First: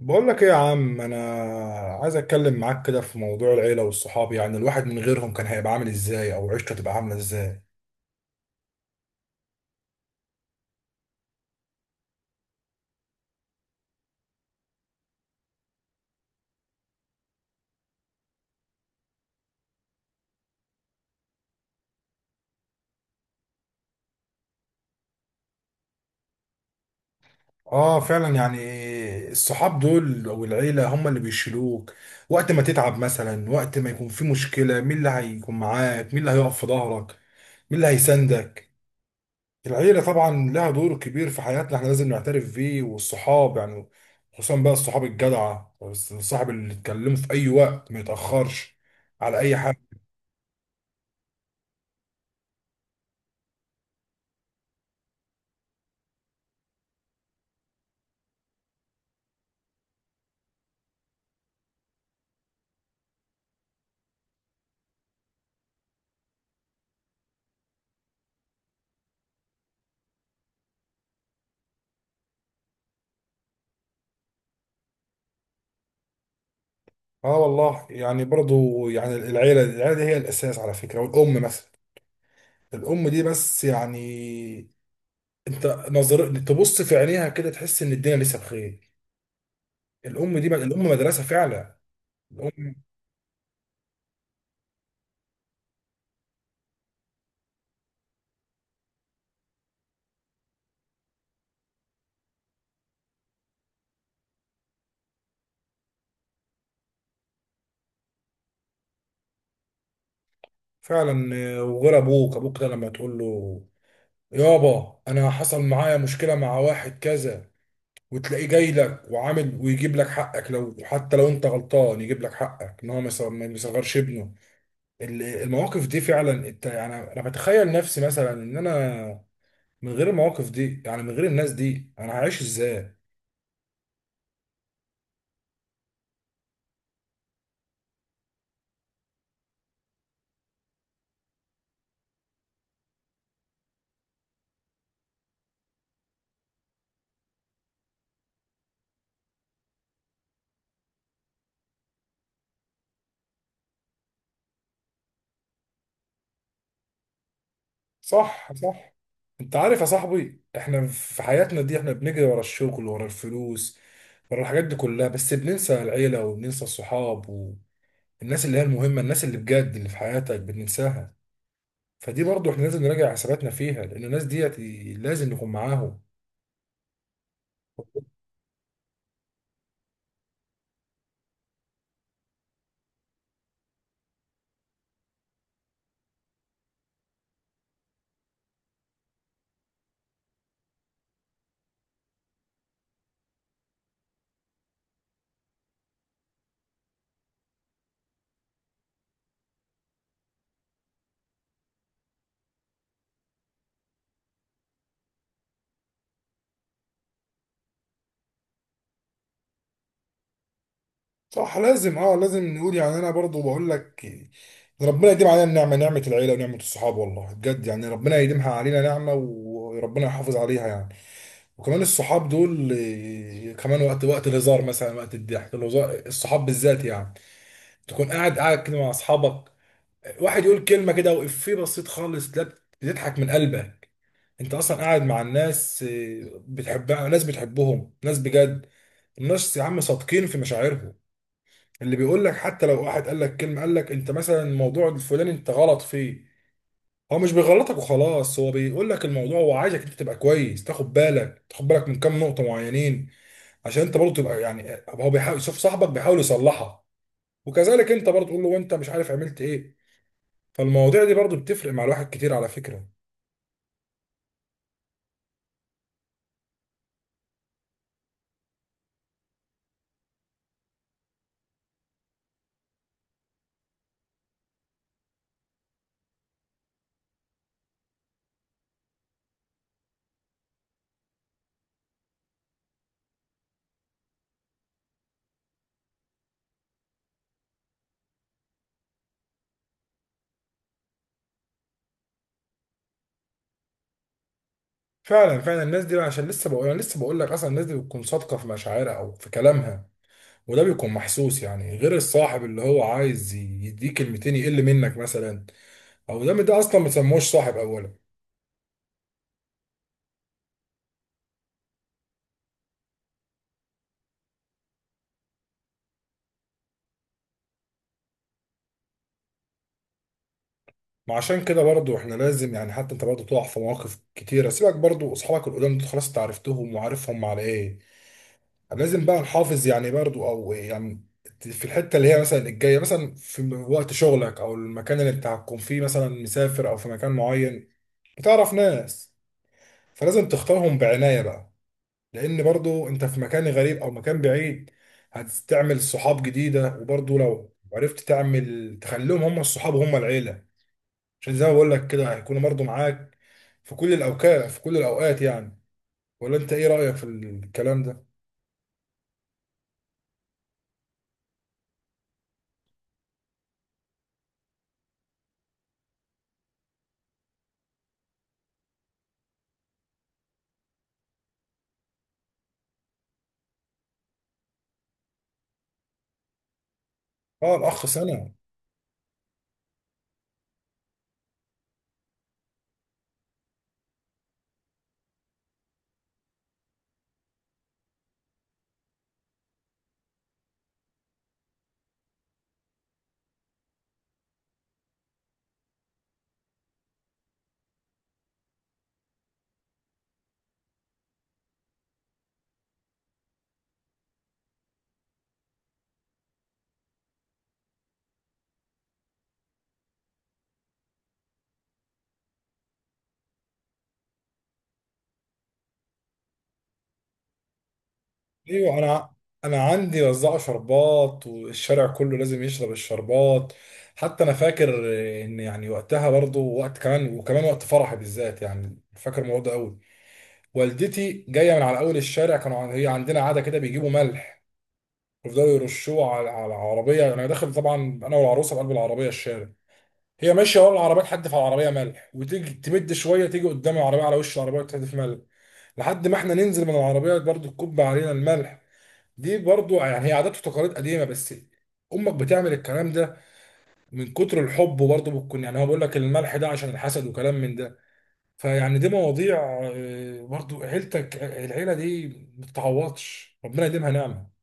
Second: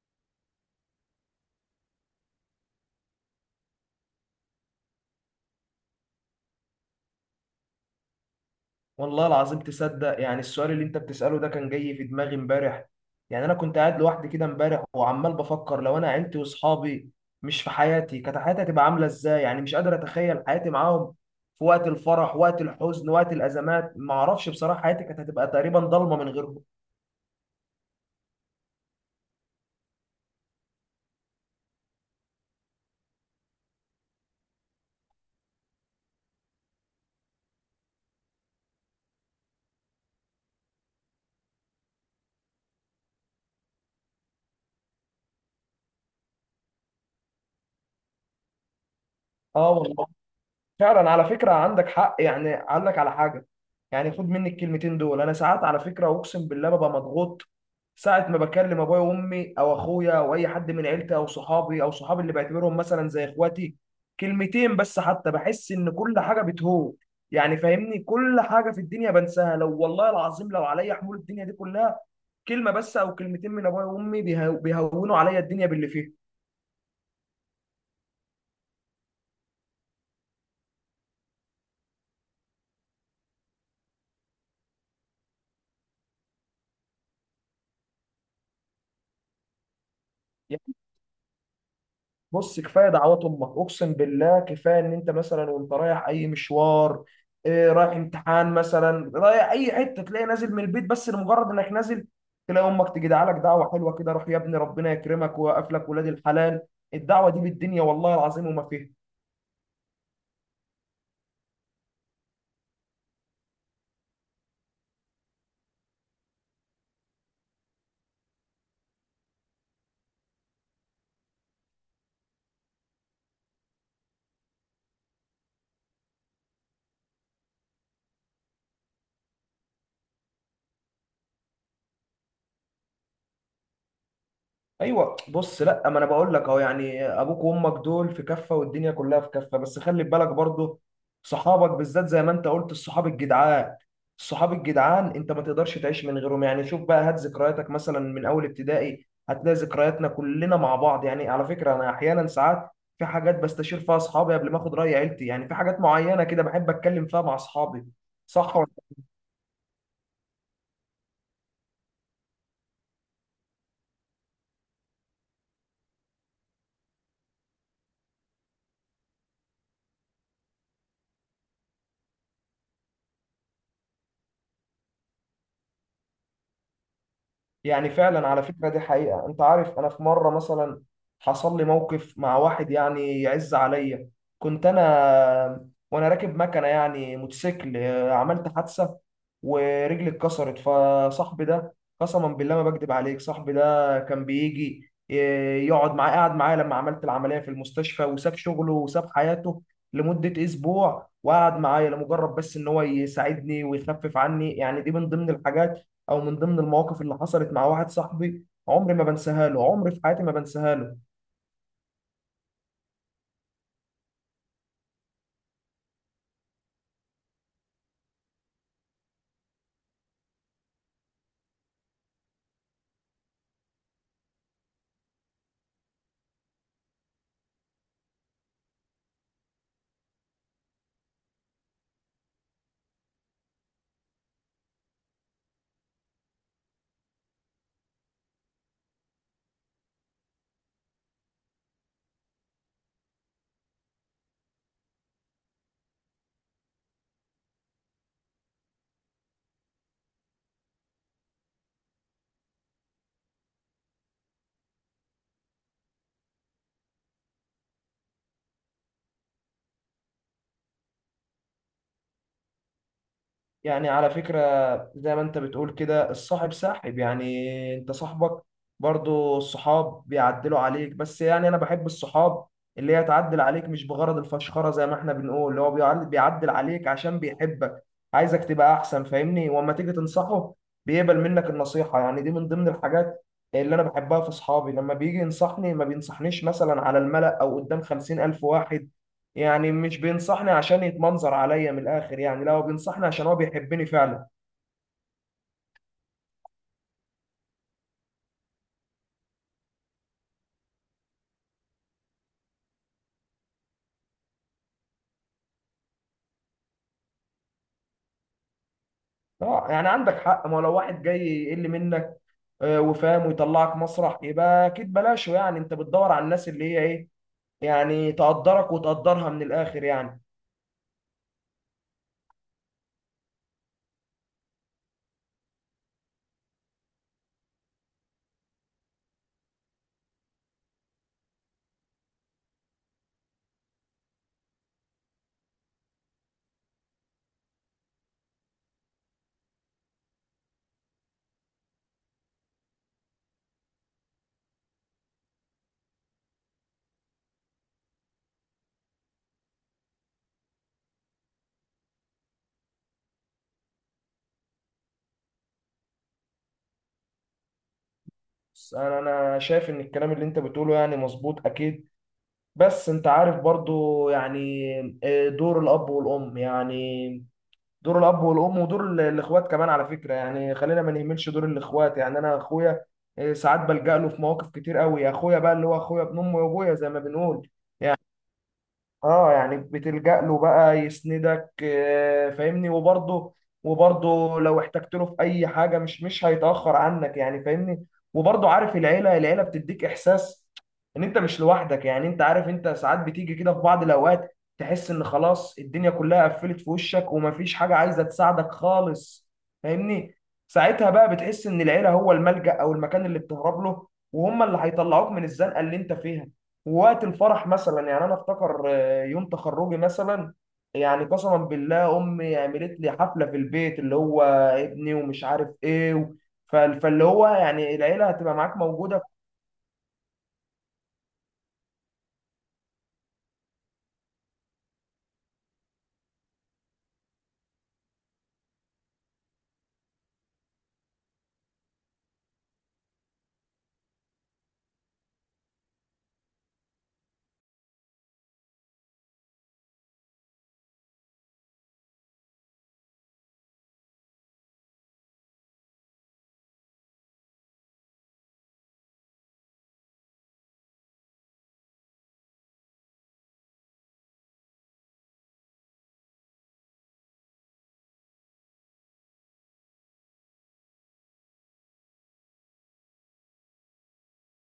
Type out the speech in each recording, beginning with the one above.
بقول لك ايه يا عم، انا عايز اتكلم معاك كده في موضوع العيله والصحاب. يعني الواحد من غيرهم كان هيبقى عامل ازاي، او عيشته تبقى عامله ازاي؟ والله العظيم تصدق؟ يعني السؤال اللي انت بتسأله ده كان جاي في دماغي امبارح. يعني انا كنت قاعد لوحدي كده امبارح وعمال بفكر، لو انا عيلتي واصحابي مش في حياتي كانت حياتي هتبقى عاملة ازاي؟ يعني مش قادر اتخيل حياتي معاهم في وقت الفرح، وقت الحزن، وقت الازمات. ما اعرفش بصراحة، حياتي كانت هتبقى تقريبا ضلمة من غيرهم. اه فعلا، يعني الصحاب دول او العيله هم اللي بيشيلوك وقت ما تتعب مثلا، وقت ما يكون في مشكله مين اللي هيكون معاك، مين اللي هيقف في ظهرك، مين اللي هيساندك. العيله طبعا لها دور كبير في حياتنا، احنا لازم نعترف بيه، والصحاب يعني خصوصا بقى الصحاب الجدعه، الصاحب اللي تكلمه في اي وقت ما يتاخرش على اي اه حاجه. والله، فعلا على فكرة عندك حق. يعني اقول لك على حاجة، يعني خد مني الكلمتين دول. انا ساعات على فكرة اقسم بالله ببقى مضغوط، ساعة ما بكلم ابويا وامي او اخويا او اي حد من عيلتي او صحابي او صحابي اللي بعتبرهم مثلا زي اخواتي، كلمتين بس حتى بحس ان كل حاجة بتهون. يعني فاهمني، كل حاجة في الدنيا بنساها، لو والله العظيم لو عليا حمول الدنيا دي كلها، كلمة بس او كلمتين من ابويا وامي بيهونوا عليا الدنيا باللي فيها. اه والله يعني برضو، يعني العيلة دي هي الأساس على فكرة. والأم مثلا، الأم دي بس يعني أنت نظر تبص في عينيها كده تحس إن الدنيا لسه بخير. الأم دي الأم مدرسة فعلا. بص، الأم كفايه دعوات امك، اقسم بالله، كفايه ان انت مثلا وانت رايح اي مشوار، إيه، رايح امتحان مثلا، رايح اي حته، تلاقي نازل من البيت، بس لمجرد انك نازل تلاقي امك تجي دعالك دعوه حلوه كده: روح يا ابني ربنا يكرمك ويوقف لك ولاد الحلال. الدعوه دي بالدنيا والله العظيم وما فيها. فعلا آه، وغير أبوك، أبوك ده لما تقول له يابا أنا حصل معايا مشكلة مع واحد كذا، وتلاقيه جاي لك وعامل ويجيب لك حقك، لو حتى لو أنت غلطان يجيب لك حقك، إن هو ما يصغرش ابنه. المواقف دي فعلا يعني انا بتخيل نفسي مثلا ان انا من غير المواقف دي، يعني من غير الناس دي انا هعيش ازاي؟ ايوه، بص، لا ما انا بقول لك اهو، يعني ابوك وامك دول في كفه والدنيا كلها في كفه، بس خلي بالك برضو صحابك بالذات. زي ما انت قلت الصحاب الجدعان، الصحاب الجدعان انت ما تقدرش تعيش من غيرهم. يعني شوف بقى، هات ذكرياتك مثلا من اول ابتدائي هتلاقي ذكرياتنا كلنا مع بعض. يعني على فكره، انا احيانا ساعات في حاجات بستشير فيها اصحابي قبل ما اخد راي عيلتي، يعني في حاجات معينه كده بحب اتكلم فيها مع اصحابي. صح، صح. صح. انت عارف يا صاحبي، احنا في حياتنا دي احنا بنجري ورا الشغل ورا الفلوس ورا الحاجات دي كلها، بس بننسى العيلة وبننسى الصحاب والناس اللي هي المهمة، الناس اللي بجد اللي في حياتك بننساها. فدي برضو احنا لازم نراجع حساباتنا فيها، لان الناس ديت لازم نكون معاهم. يعني فعلا على فكرة دي حقيقة، انت عارف انا في مرة مثلا حصل لي موقف مع واحد يعني يعز عليا. كنت انا وانا راكب مكنة، يعني موتوسيكل، عملت حادثة ورجلي اتكسرت، فصاحبي ده قسما بالله ما بكذب عليك، صاحبي ده كان بيجي يقعد معايا، قعد معايا لما عملت العملية في المستشفى، وساب شغله وساب حياته لمدة اسبوع، وقعد معايا لمجرد بس ان هو يساعدني ويخفف عني. يعني دي من ضمن الحاجات او من ضمن المواقف اللي حصلت مع واحد صاحبي، عمري ما بنساها له، عمري في حياتي ما بنساها له. صح لازم، اه لازم نقول. يعني انا برضو بقول لك، ده ربنا يديم علينا النعمه، نعمه العيله ونعمه الصحاب، والله بجد يعني ربنا يديمها علينا نعمه وربنا يحافظ عليها يعني. وكمان الصحاب دول آه، كمان وقت الهزار مثلا، وقت الضحك، الهزار الصحاب بالذات يعني، تكون قاعد كده مع اصحابك، واحد يقول كلمه كده وإفيه بسيط خالص، لا بتضحك من قلبك. انت اصلا قاعد مع الناس آه، بتحبها، ناس بتحبهم ناس بجد. الناس يا عم صادقين في مشاعرهم، اللي بيقول لك حتى لو واحد قال لك كلمه، قال لك انت مثلا الموضوع الفلاني انت غلط فيه، هو مش بيغلطك وخلاص، هو بيقول لك الموضوع، هو عايزك انت تبقى كويس، تاخد بالك من كام نقطه معينين، عشان انت برضه تبقى يعني. هو بيحاول يشوف صاحبك بيحاول يصلحها، وكذلك انت برضه تقول له انت مش عارف عملت ايه. فالمواضيع دي برضه بتفرق مع الواحد كتير على فكره. يعني على فكرة، زي ما انت بتقول كده الصاحب ساحب، يعني انت صاحبك برضو الصحاب بيعدلوا عليك. بس يعني انا بحب الصحاب اللي هي تعدل عليك مش بغرض الفشخرة، زي ما احنا بنقول، اللي هو بيعدل عليك عشان بيحبك، عايزك تبقى احسن، فاهمني. واما تيجي تنصحه بيقبل منك النصيحة، يعني دي من ضمن الحاجات اللي انا بحبها في صحابي، لما بيجي ينصحني ما بينصحنيش مثلا على الملأ او قدام 50,000 واحد، يعني مش بينصحني عشان يتمنظر عليا من الاخر. يعني لا، هو بينصحني عشان هو بيحبني فعلا. فعلا فعلا، الناس دي بقى عشان لسه بقول، انا لسه بقول لك اصلا الناس دي بتكون صادقه في مشاعرها او في كلامها، وده بيكون محسوس، يعني غير الصاحب اللي هو عايز يديك كلمتين يقل منك مثلا، او دام ده اصلا ما سموش صاحب اولا. اه يعني عندك حق، ما هو لو واحد جاي يقل منك وفاهم ويطلعك مسرح، يبقى اكيد بلاشه. يعني انت بتدور على الناس اللي هي ايه، يعني تقدرك وتقدرها من الاخر يعني. ما عشان كده برضو احنا لازم يعني، حتى انت برضو تقع في مواقف كتيره، سيبك برضو اصحابك القدام دول خلاص انت عرفتهم وعارفهم على ايه. لازم بقى نحافظ يعني برضو، او يعني في الحته اللي هي مثلا الجايه، مثلا في وقت شغلك او المكان اللي انت هتكون فيه مثلا مسافر، او في مكان معين بتعرف ناس، فلازم تختارهم بعنايه بقى، لان برضو انت في مكان غريب او مكان بعيد هتعمل صحاب جديده. وبرضو لو عرفت تعمل تخليهم هم الصحاب وهم العيله، عشان زي ما بقول لك كده هيكونوا برضه معاك في كل الاوقات، في كل الاوقات يعني. ولا انت ايه رايك في الكلام ده؟ بس انا شايف ان الكلام اللي انت بتقوله يعني مظبوط اكيد، بس انت عارف برضو، يعني دور الاب والام. يعني دور الاب والام، ودور الاخوات كمان على فكره. يعني خلينا ما نهملش دور الاخوات، يعني انا اخويا، ساعات بلجأ له في مواقف كتير قوي، اخويا بقى اللي هو اخويا ابن امي وابويا زي ما بنقول. اه الاخ سنه. اه يعني بتلجأ له بقى يسندك، فاهمني. وبرضه لو احتجت له في اي حاجه، مش هيتأخر عنك، يعني فاهمني. وبرضه عارف العيله، العيله بتديك احساس ان انت مش لوحدك. يعني انت عارف، انت ساعات بتيجي كده في بعض الاوقات تحس ان خلاص الدنيا كلها قفلت في وشك، ومفيش حاجه عايزه تساعدك خالص، فاهمني. ساعتها بقى بتحس ان العيله هو الملجأ او المكان اللي بتهرب له، وهم اللي هيطلعوك من الزنقه اللي انت فيها. ووقت الفرح مثلا، يعني انا افتكر، يوم تخرجي مثلا، يعني قسما بالله امي عملت لي حفله في البيت، اللي هو ابني ومش عارف ايه فاللي هو، يعني العيله هتبقى معاك ايوه موجوده. انا عندي وزعوا شربات والشارع كله لازم يشرب الشربات. حتى انا فاكر ان يعني وقتها برضه، وقت كمان وكمان وقت فرحي بالذات، يعني فاكر الموضوع ده قوي. والدتي جايه من على اول الشارع، هي عندنا عاده كده بيجيبوا ملح ويفضلوا يرشوه على العربيه. انا داخل طبعا انا والعروسه بقلب العربيه الشارع، هي ماشيه ورا العربيه تحدف على العربيه ملح، وتيجي تمد شويه تيجي قدام العربيه على وش العربيه وتحدف ملح، لحد ما احنا ننزل من العربيه برضو تكب علينا الملح. دي برضو يعني هي عادات وتقاليد قديمه، بس امك بتعمل الكلام ده من كتر الحب برضو، بتكون يعني هو بيقول لك الملح ده عشان الحسد وكلام من ده. فيعني دي مواضيع آه، برضو عيلتك العيله دي ما بتتعوضش، ربنا يديمها نعمه.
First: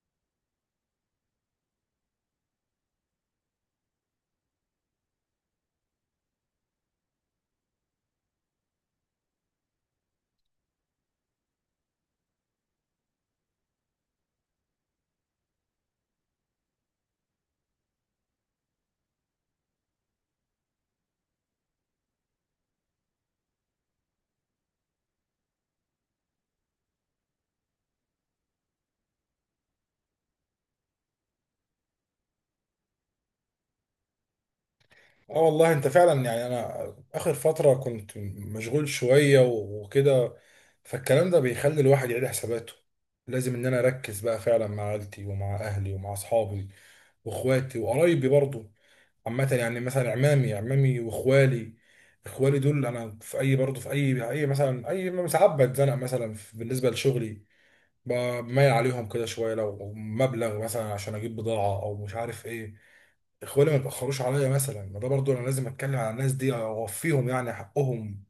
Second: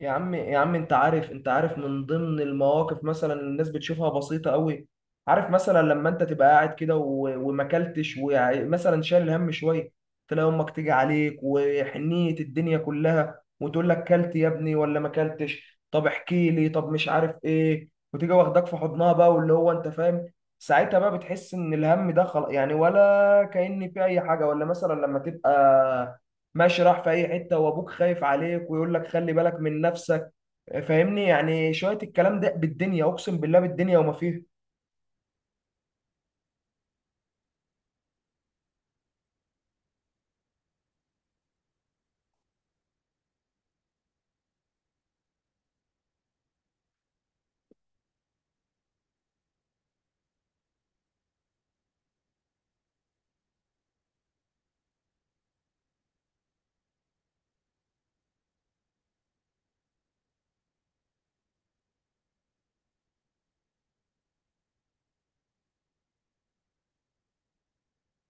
يا عم، يا عم انت عارف، انت عارف من ضمن المواقف مثلا الناس بتشوفها بسيطة قوي، عارف مثلا لما انت تبقى قاعد كده وماكلتش، ومثلا شايل هم شوية، تلاقي امك تيجي عليك وحنية الدنيا كلها وتقول لك: كلت يا ابني ولا ما كلتش؟ طب احكي لي، طب مش عارف ايه، وتيجي واخداك في حضنها بقى، واللي هو انت فاهم. ساعتها بقى بتحس ان الهم ده خلاص، يعني ولا كأن في اي حاجة. ولا مثلا لما تبقى ماشي راح في اي حته وابوك خايف عليك ويقول لك خلي بالك من نفسك، فاهمني، يعني شويه الكلام ده بالدنيا اقسم بالله، بالدنيا وما فيها. اه والله انت فعلا يعني، انا اخر فترة كنت مشغول شوية وكده، فالكلام ده بيخلي الواحد يعيد حساباته. لازم ان انا اركز بقى فعلا مع عيلتي ومع اهلي ومع اصحابي واخواتي وقرايبي برضو. عامة يعني مثلا عمامي واخوالي، اخوالي دول انا في اي برضو في اي مثلا ساعات بتزنق مثلا بالنسبة لشغلي بميل عليهم كده شوية لو مبلغ مثلا عشان اجيب بضاعة او مش عارف ايه، اخواني ما يتاخروش عليا مثلا. ما ده برضو انا لازم اتكلم على الناس دي اوفيهم يعني حقهم.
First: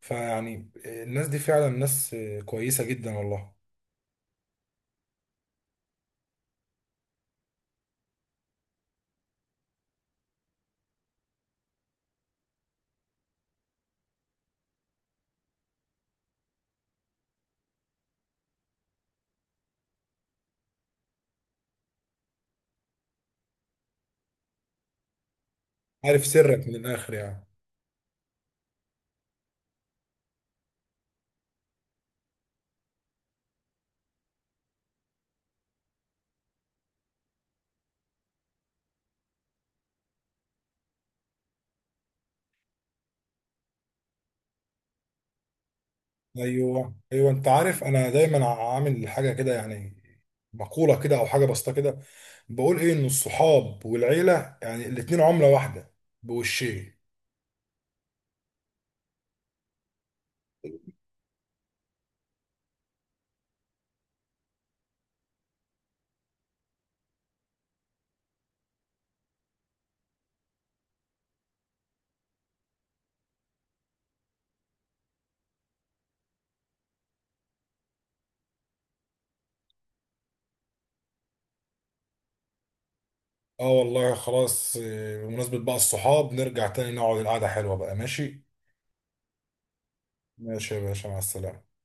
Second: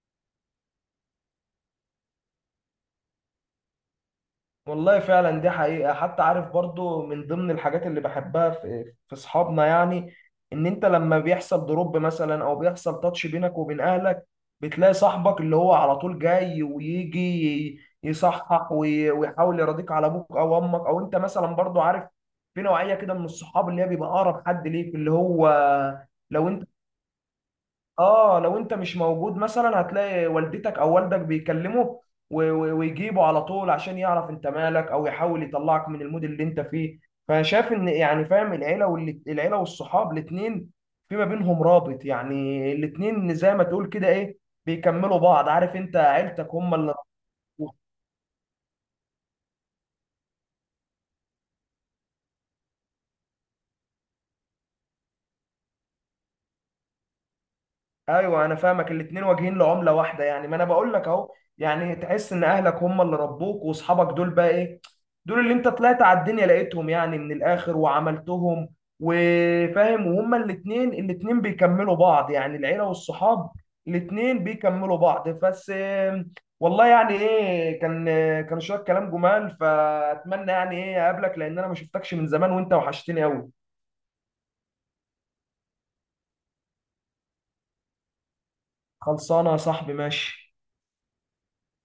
فيعني الناس دي فعلا ناس كويسه جدا والله. والله فعلا دي حقيقه. حتى عارف برضو، من ضمن الحاجات اللي بحبها في اصحابنا، يعني ان انت لما بيحصل دروب مثلا، او بيحصل تاتش بينك وبين اهلك، بتلاقي صاحبك اللي هو على طول جاي، ويجي يصحح ويحاول يراضيك على ابوك او امك، او انت مثلا برضو عارف. في نوعيه كده من الصحاب اللي هي بيبقى اقرب حد ليك، اللي هو عارف لو سرك انت من الاخر يعني. اه لو انت مش موجود مثلا، هتلاقي والدتك او والدك بيكلمه، ويجيبه على طول عشان يعرف انت مالك، او يحاول يطلعك من المود اللي انت فيه. فشاف ان يعني فاهم، العيله والصحاب، الاثنين في ما بينهم رابط، يعني الاثنين زي ما تقول كده ايه، بيكملوا بعض. عارف انت عيلتك هم اللي ايوه ايوه، انت عارف انا دايما عامل حاجه كده يعني، مقوله كده او حاجه بسيطه كده، بقول ايه ان الصحاب والعيله يعني الاتنين عمله واحده بوشين. ايوه، انا فاهمك. الاتنين واجهين لعمله واحده، يعني ما انا بقول لك اهو، يعني تحس ان اهلك هم اللي ربوك، واصحابك دول بقى ايه، دول اللي انت طلعت على الدنيا لقيتهم يعني، من الاخر وعملتهم. وفاهم، وهما الاتنين، الاتنين بيكملوا بعض، يعني العيله والصحاب الاتنين بيكملوا بعض. بس والله يعني ايه، كان شويه كلام جمال. فاتمنى يعني ايه اقابلك، لان انا ما شفتكش من زمان وانت وحشتني قوي. اه والله خلاص آه، بمناسبه بقى الصحاب نرجع تاني نقعد القعده حلوه بقى، ماشي. خلصانه يا صاحبي ماشي. ماشي يا باشا، مع السلامه.